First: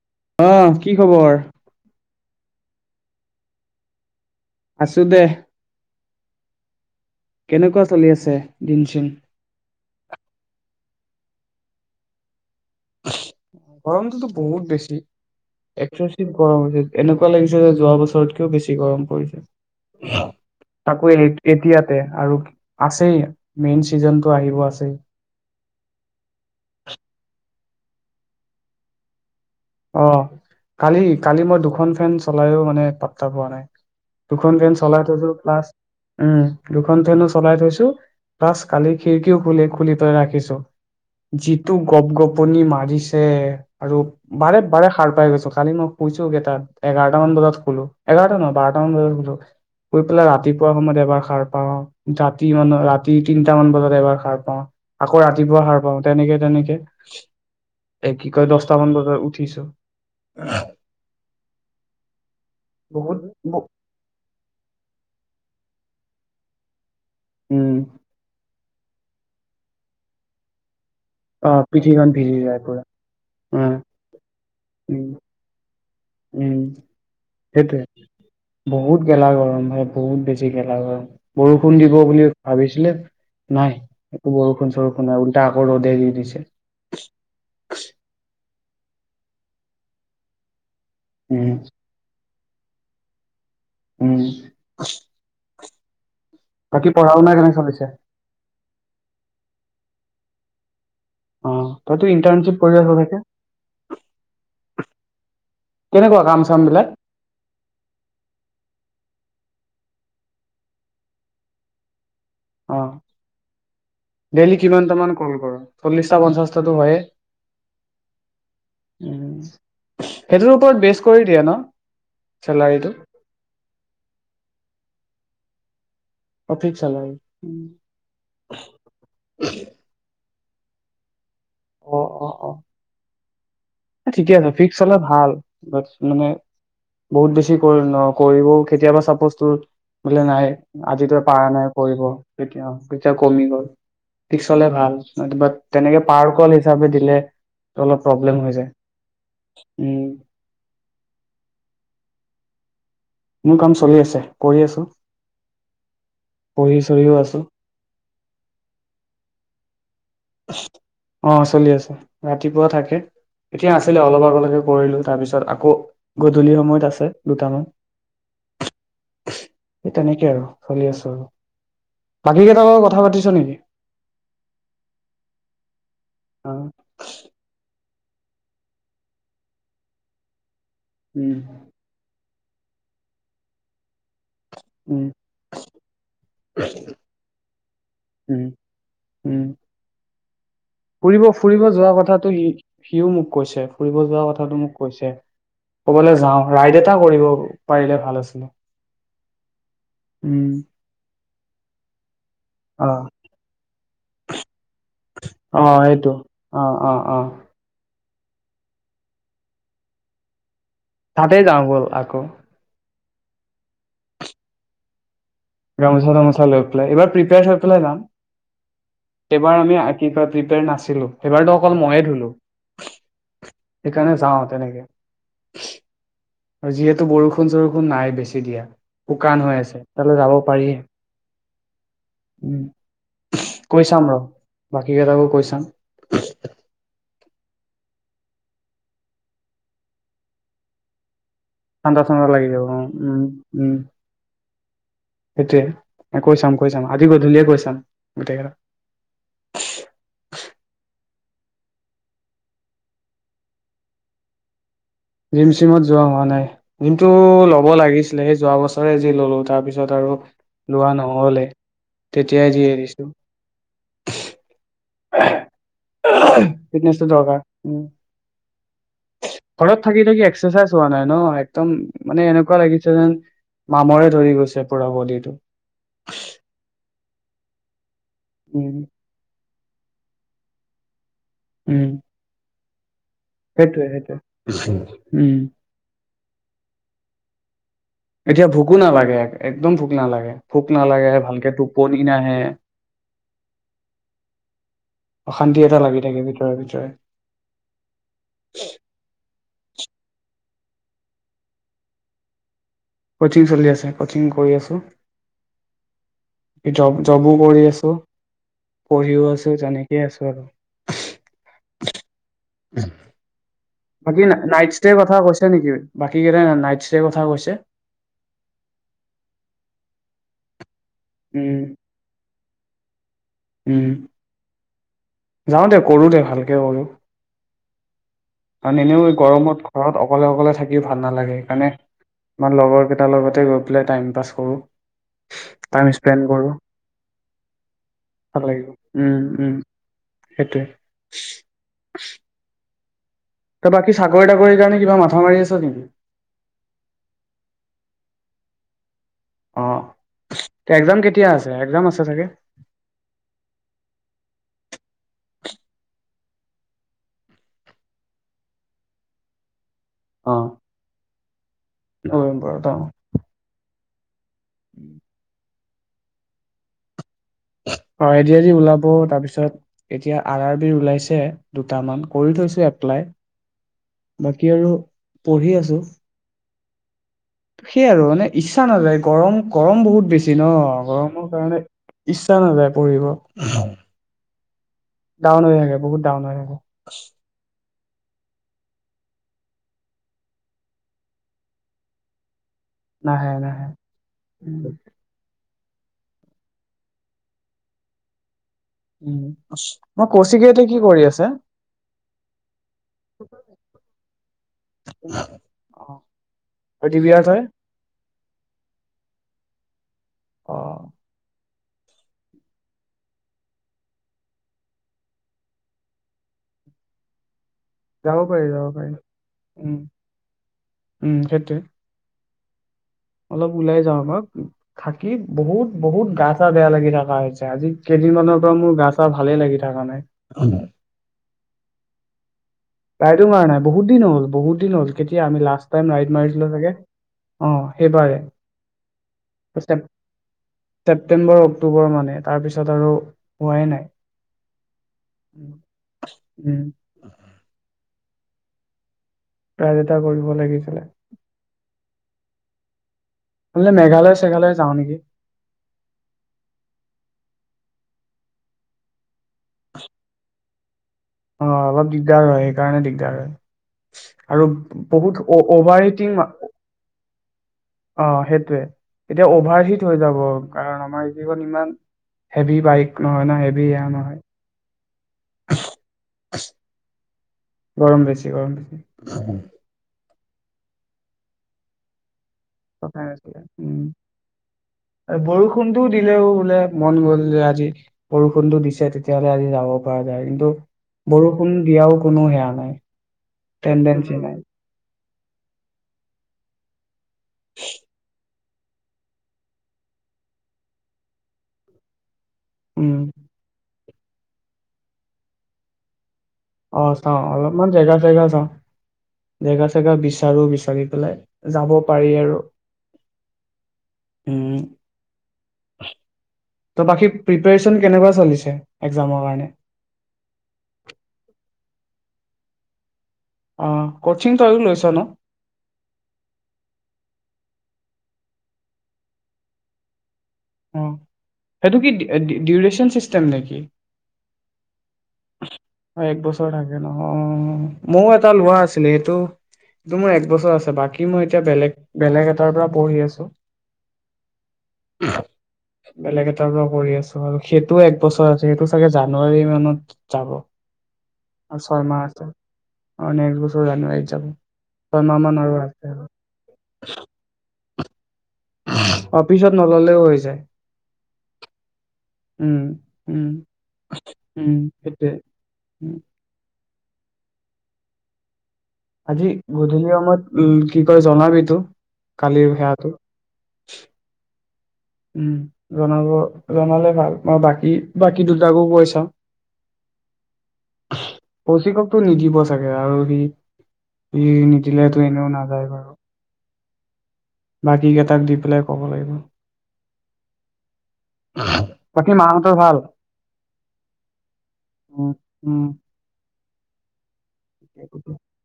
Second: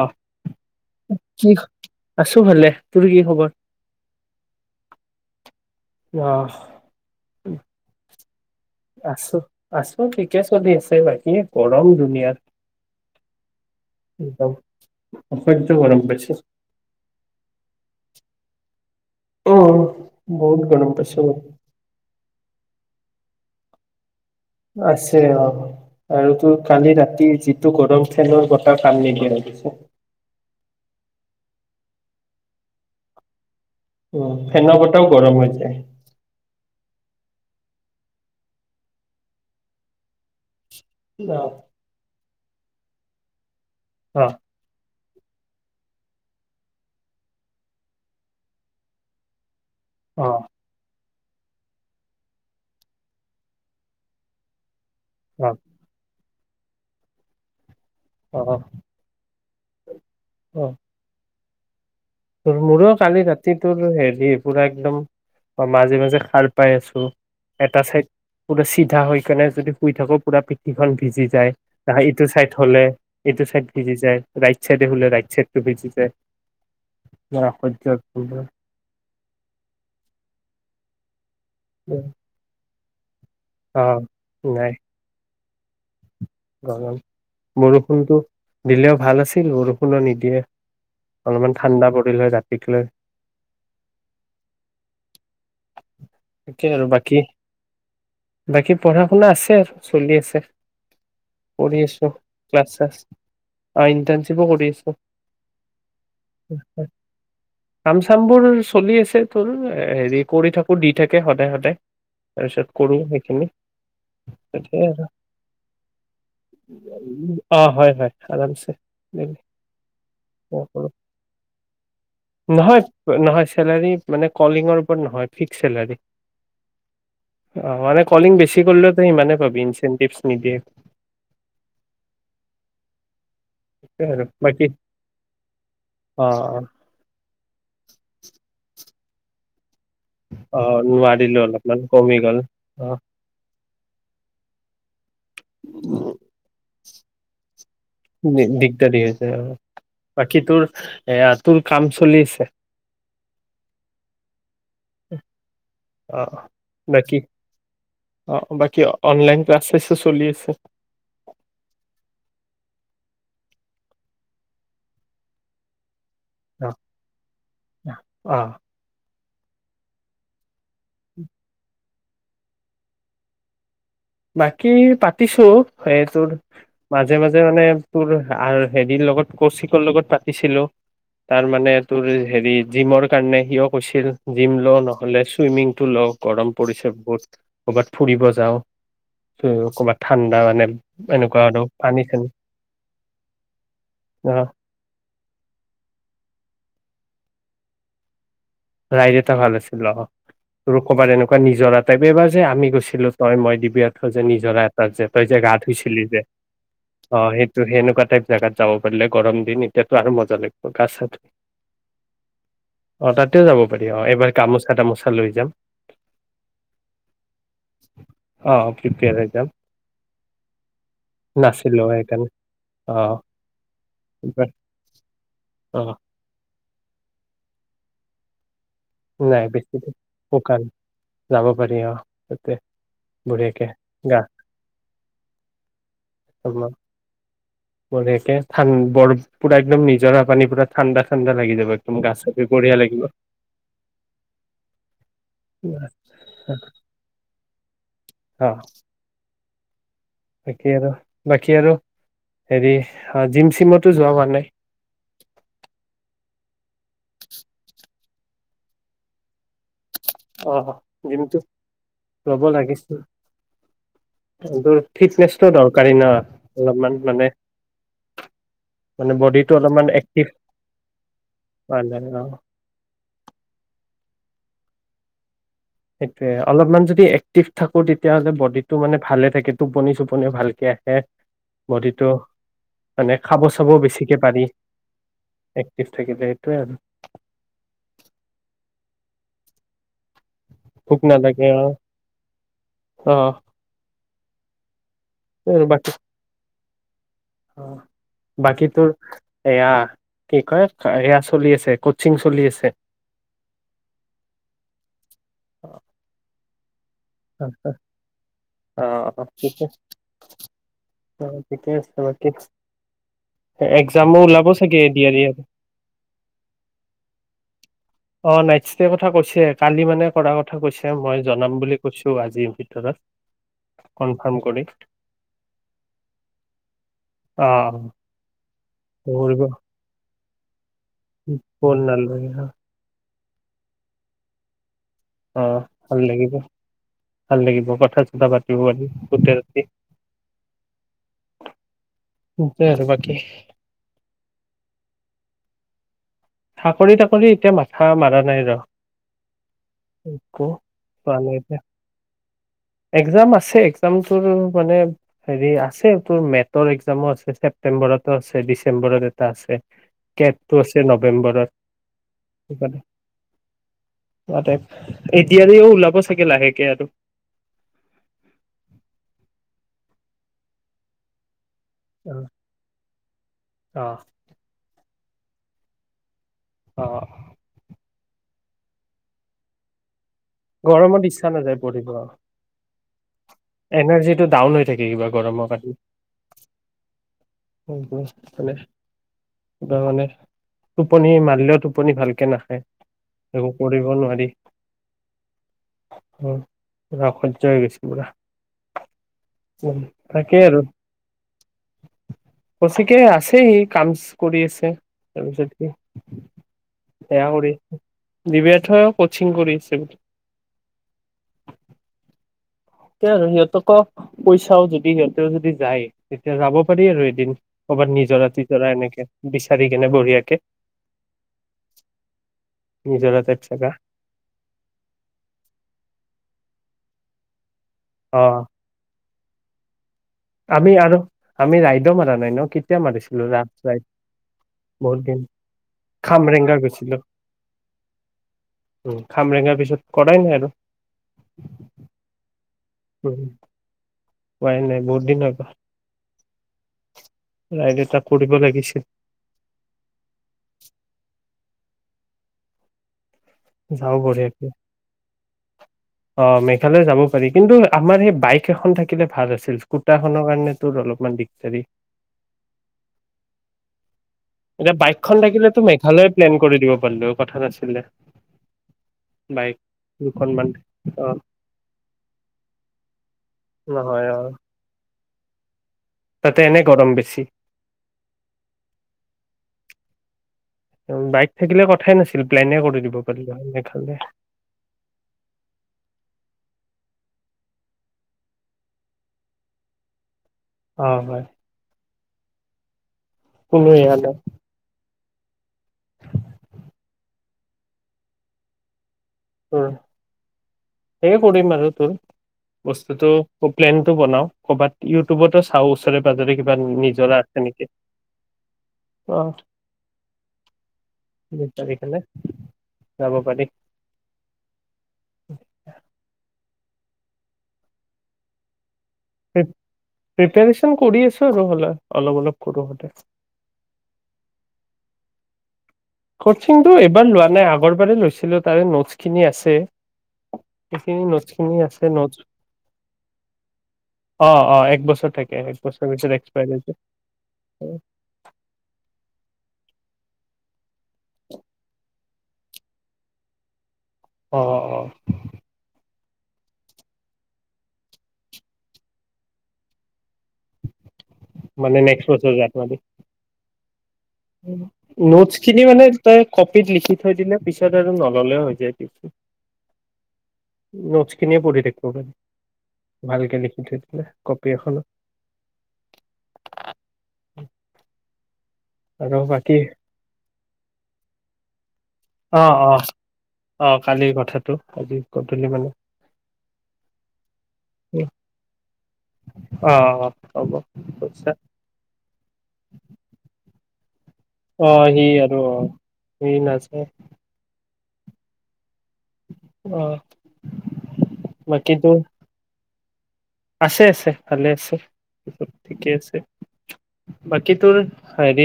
অ অ', কি খবৰ? কি আছো ভালে। তোৰ কি খবৰ? আছোঁ দে। ৱাহ। কেনেকুৱা চলি আছে? দিন চিন আছোঁ। আছোঁ, ঠিকে চলি আছে। আৰু বাকী, গৰম ধুনীয়া গৰমটোতো বহুত বেছি অসহ্য গৰম পাইছো এগজৰ্চিভ গৰম হৈছে এনেকুৱা লাগিছে যে যোৱা বছৰ চবতকৈও বেছি গৰম অ বহুত গৰম তাকো পাইছো এতিয়াতে আৰু আছেই মেইন চিজনতটো আছে আৰু আৰু তোৰ কালি ৰাতি যি টো গৰম ফেনৰ বতাহ কাম নিদিয়া হৈ গৈছে। অ কালি কালি মই দুখন ফেন চলাইো মানে পাত্তা পোৱা নাই। উম দুখন ফেন ফেনৰ বতাহ চলাই থৈছো গৰম হৈ প্লাছ যায় উ দুখন ফেনো চলাই থৈছো, প্লাছ কালি খিৰিকীও খুলি, খুলি থৈ ৰাখিছো। অ জিটো গপ গপ টোপনি মৰিছে আৰু অ বাৰে বাৰে সাৰ পাই গৈছো কালি মই শুইছো কেইটাত এঘাৰটামান বজাত শুলো এঘাৰটা নহয় বাৰটামান বজাত শুলো শুই অ পেলাই ৰাতিপুৱা সময়ত এবাৰ খাৰ পাওঁ ৰাতি মানত ৰাতি তিনটা মান বজাত এবাৰ সাৰ পাওঁ আকৌ ৰাতিপুৱা সাৰ পাওঁ তেনেকে তেনেকে এ কি অ কয় দচটামান বজাত তই উঠিছ অ তোৰ মোৰো কালি ৰাতিতোৰ হেৰি পুৰা একদম মাজে মাজে সাৰ পাই আছো উম এটা ছাইত পোৰা চিধা হৈ কেনে যদি শুই থাকো পুৰা পিঠিখন ভি ভিজি অ যায়। পিঠিখন এইটো ভিজি চাইড যায় পুৰা হ'লে, এইটো উম চাইড ভিজি যায়। ৰাইট চাইডে উম শুলে ৰাইট চাইড টো ভিজি যায় উম। মোৰ অসহ্য সেইটোয়ে বহুত গেলা গৰম বহুত বেছি গেলা গৰম। অ বৰষুণ দিব বুলি ভাবিছেো লেফ্ট নাই অ একো বৰষুণ চৰষুণ নাই উল এতিয়া আক' ৰ'দেই দি দিছে বৰষুণটো দিলেও ভাল আছিল বৰষুণো নিদিয়ে। উম অলপমান ঠাণ্ডা পৰিল হৈ গাত। শিকিলে। উম তাকে বাক আৰু কি পঢ়া বাকী শুনা কেনে চলিছে বাকী পঢ়া শুনা আছে আৰু চলি আছে। অ কৰি তইতো আছো ইণ্টাৰ্ণশ্বিপ ক্লাছ কৰি আছ চাচ, চাগে ইন্টাৰনশিপো কৰি আছোঁ, কেনেকুৱা কাম চাম বিলাক কাম চাম বোৰ চলি আছে তোৰ, হেৰি কৰি থাকো দি থাকে সদায় সদায় তাৰপিছত অ কৰো সেইখিনি ডেইলি সেইটোৱে কিমানটামান কল কৰ চল্লি? অ হয় হয় আৰামছে, উম সেইটোৰ ওপৰত বেচ কৰি দিয়ে ন নহয়, চেলাৰীটো নহয় চেলাৰী মানে কলিঙৰ ওপৰত নহয় ফিক্স এেলী অ ফিক্স চেলাৰী অ মানে কলিং বেছি কৰিলেও তই সিমানে পাবি ইনচেটিভচ নিদিয়ে অ অ অ সেইটোৱে আৰু ঠিকে আছে বাকী ফিক্স হ'লে ভাল মানে অ বহুত বেছি। ন কৰিবও কেতিয়াবা চাপজ তোৰ বোলে নাই অ আজিতয়ে নোৱাৰিলো পৰাাৰ নাই অলপমান কৰিব কমি গ'ল কেতিয়া অ কেতিয়া কমি গল িক হলে ভাল বা তেনেকে পাৰ ক'ল হিচাপে দিলে। অলপ প্ৰব্লেম হৈ যায়। ইত্যাদি হৈছে আৰু উম বাকী তোৰ এয়া তোৰ কাম চলি আছে? মোৰ কাম চলি আছে কৰি আছো অ পঢ়ি চঢ়িও বাকী আছো অ বাকী [unintelligible] আছে অ চলি আছে ৰাতিপুৱা থাকে, এতিয়া আছিলে অলপ, আগলৈকে কৰিলোঁ তাৰপিছত আকৌ। গধূলি অ সময়ত আছে দুটামান। অ সেই তেনেকে আৰু চলি আছোঁ আৰু বাকী কেইটাৰ লগত কথা পাতিছ নেকি? বাকী পাতিছো, সেইটোৰ অ মাজে মাজে মানে তোৰ হেৰিৰ লগত কৌশিকৰ লগত পাতিছিলোঁ। উম তাৰ মনে তুৰ হেৰি জিমৰ কাৰণে সিয়ো কৈছিল। জিম লওঁ উম নহ'লে চুইমিংটো লওঁ গৰম পৰিছে বহুত, কৰ'বাত ফুৰিব উম যাওঁ। উম [unintelligible] ঠাণ্ডা মানে ফুৰিব এনেকুৱা আৰু ফুৰিব যোৱা পানী চানী কথাটো সি সিও মোক কৈছে ফুৰিব যোৱা অ কথাটো মোক কৈছে। ক'বালৈ যাওঁ ৰাইড এটা কৰিব পাৰিলে ভাল আছিলে। [unintelligible] এটা ভাল আছে ল উম, ক'বা তেনেকুৱা নিজৰ আটাই [inaudible] যে আমি গৈছিলো অ', তই মই দিবি এ থ যে নিজৰা এটাট যে তই যে গা ধুইছিলি যে, অ, সেইটো সেনেকুৱা টাইপ জেগাত যাব পাৰিলে গৰম দিন এতিয়াতো আৰু মজা লাগে তাতেই যাওঁ ব'ল আকৌ। অ, তাত তেও যাব পাৰি অ, এইবাৰ গামোচা তামোচা লৈ। যাম গামোচা তামোচা লৈ পেলাই এইবাৰ প্ৰিপেয়াৰ হৈ পেলাই যাম অ প্ৰিপেয়াৰ হৈ যাম এইবাৰ আমি [unintelligible] প্ৰিপেয়াৰ নাছিলো এইবাৰতো অকল নাছিলো ময়ে ধুলো সেইকাৰণে অ সেইকাৰণে যাওঁ এইবাৰ তেনেকে। অ আৰু যিহেতু বৰষুণ-চৰষুণ নাই বেছি দিয়া। শুকান নাই হৈ বেছি আছে তালে যাব শুকান পাৰিম। যাব পাৰি অ', তাতে উম বঢ়িয়াকে কৈ চাম ৰ গা বাকী কেইটাকো কৈ চাম। বডীয়াকে ঠান বৰ পুৰা একদম নিজৰা পানী পুৰা ঠাণ্ডা, ঠাণ্ডা লাগি যাব একদম ঠাণ্ডা, গা ঠাণ্ডা, চা ধুই লাগি যাব বঢ়িয়া লাগিব উম উম সেইটোৱে কৈ চাম কৈ চাম আজি গধূলিয়ে কৈ চাম। অ গোটেইকেইটা বাকী আৰু বাকী আৰু হেৰি জিম চিমতো যোৱা হোৱা নাই। জিম চিমত যোৱা হোৱা নাই। জিমটো ল'ব লাগি ছিলে সেই যোৱা বছৰে যি ললো তাৰ পিছত পিছত আৰু অ লোৱা জিমটো নহলে, ল'ব তেতিয়াই যি লাগিছিল এৰিছো। তোৰ ফিটনেচটো দৰকাৰী ন অলপমান ফিটনেচটো মানে দৰকাৰ। উম, মানে বডিটো ঘৰত অলপমান থাকি থাকি এক্টিভ এক্সাৰচাইজ হোৱা নাই ন'। একদম মানে এনেকুৱা লাগিছে যেন মামৰে ধৰি গৈছে পুৰা বডিটো। সেইটোয়ে, অলপমান যদি এক্টিভ থাকো তেতিয়াহলে বডীটো উম মানে ভালে থাকে। টোপনি-চোপনি ভালকে আহে। উম বডীটো, মানে খাব চাব সেইটোৱে বেছিকে সেইটোৱে পাৰি, উম এক্টিভ থাকিলে। সেইটোৱে আৰু। এতিয়া ভুকু নালাগে একদম ভুক ভোক নালাগে ভোক নালাগে ভালকে টোপনি নাহে অ সেইটোৱে অশান্তি আৰু এটা বাকী লাগি থাকে ভিতৰে ভিতৰে। হয় অ বাকী তোৰ এয়া কি কয় এয়া চলি আছে কচিং চলি আছে কচিং চলি আছে কচিং কৰি আছো অ [unintelligible] জবো কৰি আছো অ অ পঢ়িও আছো ঠিকে যেনেকেই আছো আৰু অ ঠিকে আছে বাকী এক্জামো বাকী ওলাব নাইট চাগে ষ্টেৰ এদি আৰি কথা কৈছে নেকি বাকী কেইটাই নাইট ষ্টেৰ কথা কৈছে অ নাইট ষ্টে কথা কৈছে কালি মানে কৰা কথা কৈছে মই জনাম উম বুলি অ আজিৰ ভিতৰত উম কনফাৰ্ম কৰি যাওঁ দে কৰো দে ভালকে কৰোঁ। উ কাৰণ এনেও এই গৰমত ঘৰত অকলে অকলে থাকি থাকিও ভাল নালাগে সেই কাৰণে ব'ল নালাগে হা আমাৰ লগৰ কেইটাৰ লগত তাতে গৈ পেলাই টাইম পাছ কৰোঁ। অ ভাল লাগিব ভাল লাগিব কথা চথা ভাল পাতিব লাগিব পাৰি উম গোটে উম ৰাতি সেইটোৱে কি ত‌ই বাকী চাকৰি তাকৰিৰ কাৰণে কিবা মাথা মাৰি আছা নেকি? চাকৰি তাকৰি এতিয়া মাথা মৰা নাই ৰ'। অ এক্জাম কেতিয়া আছে [unintelligible] এক্জাম আছে চাগে একজাম আছে একজাম তোৰ মানে হেৰি আছে তোৰ মেটৰ এক্জামো আছে, ছেপ্তেম্বৰতো আছে, ডিচেম্বৰত এটা আছে। অ কেটটো আছে ন [unintelligible] নৱেম্বৰত অ'। [unintelligible] এই ডি আৰ ই উ ওলাব চাগে লাহেকে আৰু। অ' এ ডি আৰ‌ ই ওলাব তাৰপিছত এতিয়া আৰ আৰ বি ওলাইছে। দুটামান অ কৰি থৈছো এপ্লাই, অ বাকী আৰু পঢ়ি আছোঁ। অ'। সেইয়া আৰু মানে ইচ্ছা নাযায় গৰম গৰম বহুত বেছি ন গৰমত ইচ্ছা গৰমৰ নাযায় কাৰণে পঢ়িব ইচ্ছা নাযায় পৰিব এনাৰ্জিটো চা [unintelligible] ডাউন হৈ থাকে বহুত ডাউন হৈ আহে মানে কিবা মানে টোপনি মাৰলেও টোপনি ভালকে নাহে নাহে নাহে উ পৰা অসহ্য হৈ গৈছে পুৰা উ উম মই কৌচিকেতো কি কৰি আছে কচিকৈ আছে সি কাম কৰি আছে তাৰপিছত কি অ দিবিয়াৰ বেয়া তই কৰি দিব এথৈও কোচিং কৰি আছে বুলি অ [inaudible] তে আৰু সিহঁতকো পইচাও যদি সিহঁতেও যদি যায় তেতিয়া যাব পাৰি আৰু এদিন ক'ৰবাত যাব নিজৰা পাৰি যাব তিজৰা পাৰি এনেকে বিচাৰি উম কেনে বঢ়িয়াকে উম সেইটোৱে নিজৰা টাইপ অলপ জেগা ওলাই যাও অলপ থাকি বহুত বহুত গাত বেয়া লাগি থকা হৈছে আজি অ কেইদিনমানৰ পৰা মোৰ গাছ ভালেই লাগি থাকা নাই আমি আৰু আমি ৰাইদু মাৰা নাই ন মাৰিছিলো ৰাইডো মাৰা ৰাফ নাই ৰাইড বহুত দিন হ'ল বহুত দিন হ'ল কেতিয়া আমি লাষ্টটাইম ৰাইড মাৰি খামৰেংগা চাগে গৈছিলো অ সেইবাৰে উম খামৰেংগাৰ পিছত কৰাই নাই আৰু ছেপটেম্বৰ অক্টোবৰ মানে তাৰপিছত ছত আৰু উম হোৱাই নাই উম লাইতে ত কৰিব লাগিছিল ৰাইড এটা কৰিব লাগিছিলে নহলে যাও মেঘালয় পাৰি চেঘালয় যাওঁ নেকি অ মেঘালয় যাব পাৰি কিন্তু আমাৰ সেই বাইক এখন থাকিলে ভাল আছিল স্কুটাৰখনৰ কাৰণে তোৰ অলপ অ অলপ দিগদাৰ হয় সেইকাৰণে দিগদাৰ হয় আৰু এতিয়া বাইকখন বহুত থাকিলেতো অভাৰ মেঘালয়ে হিটিং অ প্লেন কৰি দিব পাৰিলো হয় কথা নাছিলে সেইটোৱে এতিয়া বাইক অভাৰ হিট হৈ যাব দুখনমান কাৰণ অ আমাৰ এইকিখন ইমান হেভি বাইক নহয় ন হেভি এয়া নহয় [inaudible] তাতে এনে গৰম বেছি গৰম বেছি গৰম বেছি [inaudible] বাইক থাকিলে কথাই নাছিল প্লেনে কৰি দিব কথাই পাৰিলো নাছিলে হয় উম মেঘালয় আৰু বৰষুণটোও দিলেও বোলে মন গ'ল আজি বৰষুণটো দিছে তেতিয়াহ'লে আজি যাব পাৰ কিন্তু অ হয় বৰষুণ দিয়াও কোনো হেয়া নাই কোনো এয়া টেডেঞ্চি নাই [unintelligible] তোৰ সেই কৰিম আৰু তোৰ উম বস্তুটো [unintelligible] প্লেন বনাও, ক'বাত ইউটিউবতো চাওঁ উছৰে অ চাও অলপমান জেগা ভ্ৰচেগা চাওঁ। অ ‌ জেগা চেগা বিচাৰো বিচাৰি পেলাই যাব বিচাৰি কেনে পাৰি আৰু যাব পাৰি উম ত' বাকী প্ৰিপাৰেচন কেনেকুৱা চলিছে? এক্জামৰ কাৰণে প্ৰিপাৰেচন কৰি আছো আৰু হ'লে। অলপ অলপ কৰোহঁতেন অহ কচিং তয়ো লৈছ ন? ক'চিংটো এইবাৰ লোৱা নাই, আগৰবাৰে লৈছিলোঁ তাৰে নোটছখিনি আছে। অ এইখিনি নোটচ খিনি সেইটো কি আছে। নোটচ ডিউৰেচন চিষ্টেম নেকি অ অ একবছৰত থাকে বছৰ পিছত এক বছৰ এক্সপায়াৰ হৈ থাকে যায় নহয়, অ ময়ো এটা লোৱা আছিলে এইটো সিটো মোৰ এক বছৰ আছে বাকী মই এতিয়া বেলেগ বেলেগ এটাৰ পৰা পঢ়ি আছো। অ‌ অ অ বেলেগ এটাৰ পৰা কৰি আছো আৰু সেইটোও এক বছৰ আছে। সেইটো চাগে জানুৱাৰী মানত যাব। আৰু মানে ছয়মাহ নেক্সট আছে বছৰ জানুৱাৰীত [unintelligible] ছয়মাহ নোটছ মান আৰু খিনি মানে আছে আৰু। তাই কপিত লিখি থৈ দিলে পিছত [unintelligible] গ'লে হৈ যায় কিন্তু অ পিছত নললেও হৈ যায় নোটচ খিনিয়ে পঢ়ি দেখুৱাব। উম উম ভালকে লিখি থৈ দিলে কপি উম এখনত। সেইটোৱে উম, [unintelligible] আৰু আজি বাকী গধূলি সময়ত উম কি কয় জনাবি তো? অহ অহ অহ কালিৰ কথাতো উম জনাব জনালে ভাল মই বাকী বাকী দুটাকো কৈ চাওঁ। অ অ হ'ব পইচা কৌশিককো নিদিব চাগে আৰু সি সি অহ নিদিলেতো সি এনেও আৰু নাযায় বাৰু সি নাযব অ বাকী কেইটাক দি পেলাই কব লাগিব অ বাকী তোৰ বাকি মাহতৰ ভাল আছে আছে ভালে আছে উম চব উম ঠিকে আছে বাকী তোৰ ঠিকে, ঠিকে। হেৰি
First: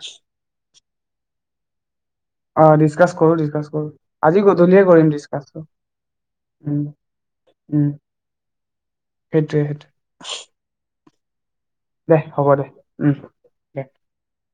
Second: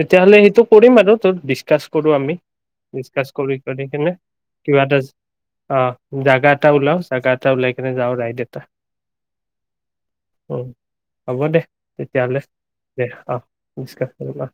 তেতিয়াহলে সেইটোক কৰিম আৰু তাত ডিচকাচ কৰো আমি অ কৰো ডিচকাচ কৰি কৰি কৰো কিনে আজি গধূলিয়ে কিবা এটা কৰিম ডিচকাচটো অ জাগা এটা উম ওলায় জাগা এটা উলাই উম কেনে যাওঁ ৰাইড এটা সেইটোৱে সেইটোৱে উম হ'ব দে দে তেতিয়াহ'লে হ'ব দে উম অঁ দে ডিছকাছ কৰিম অ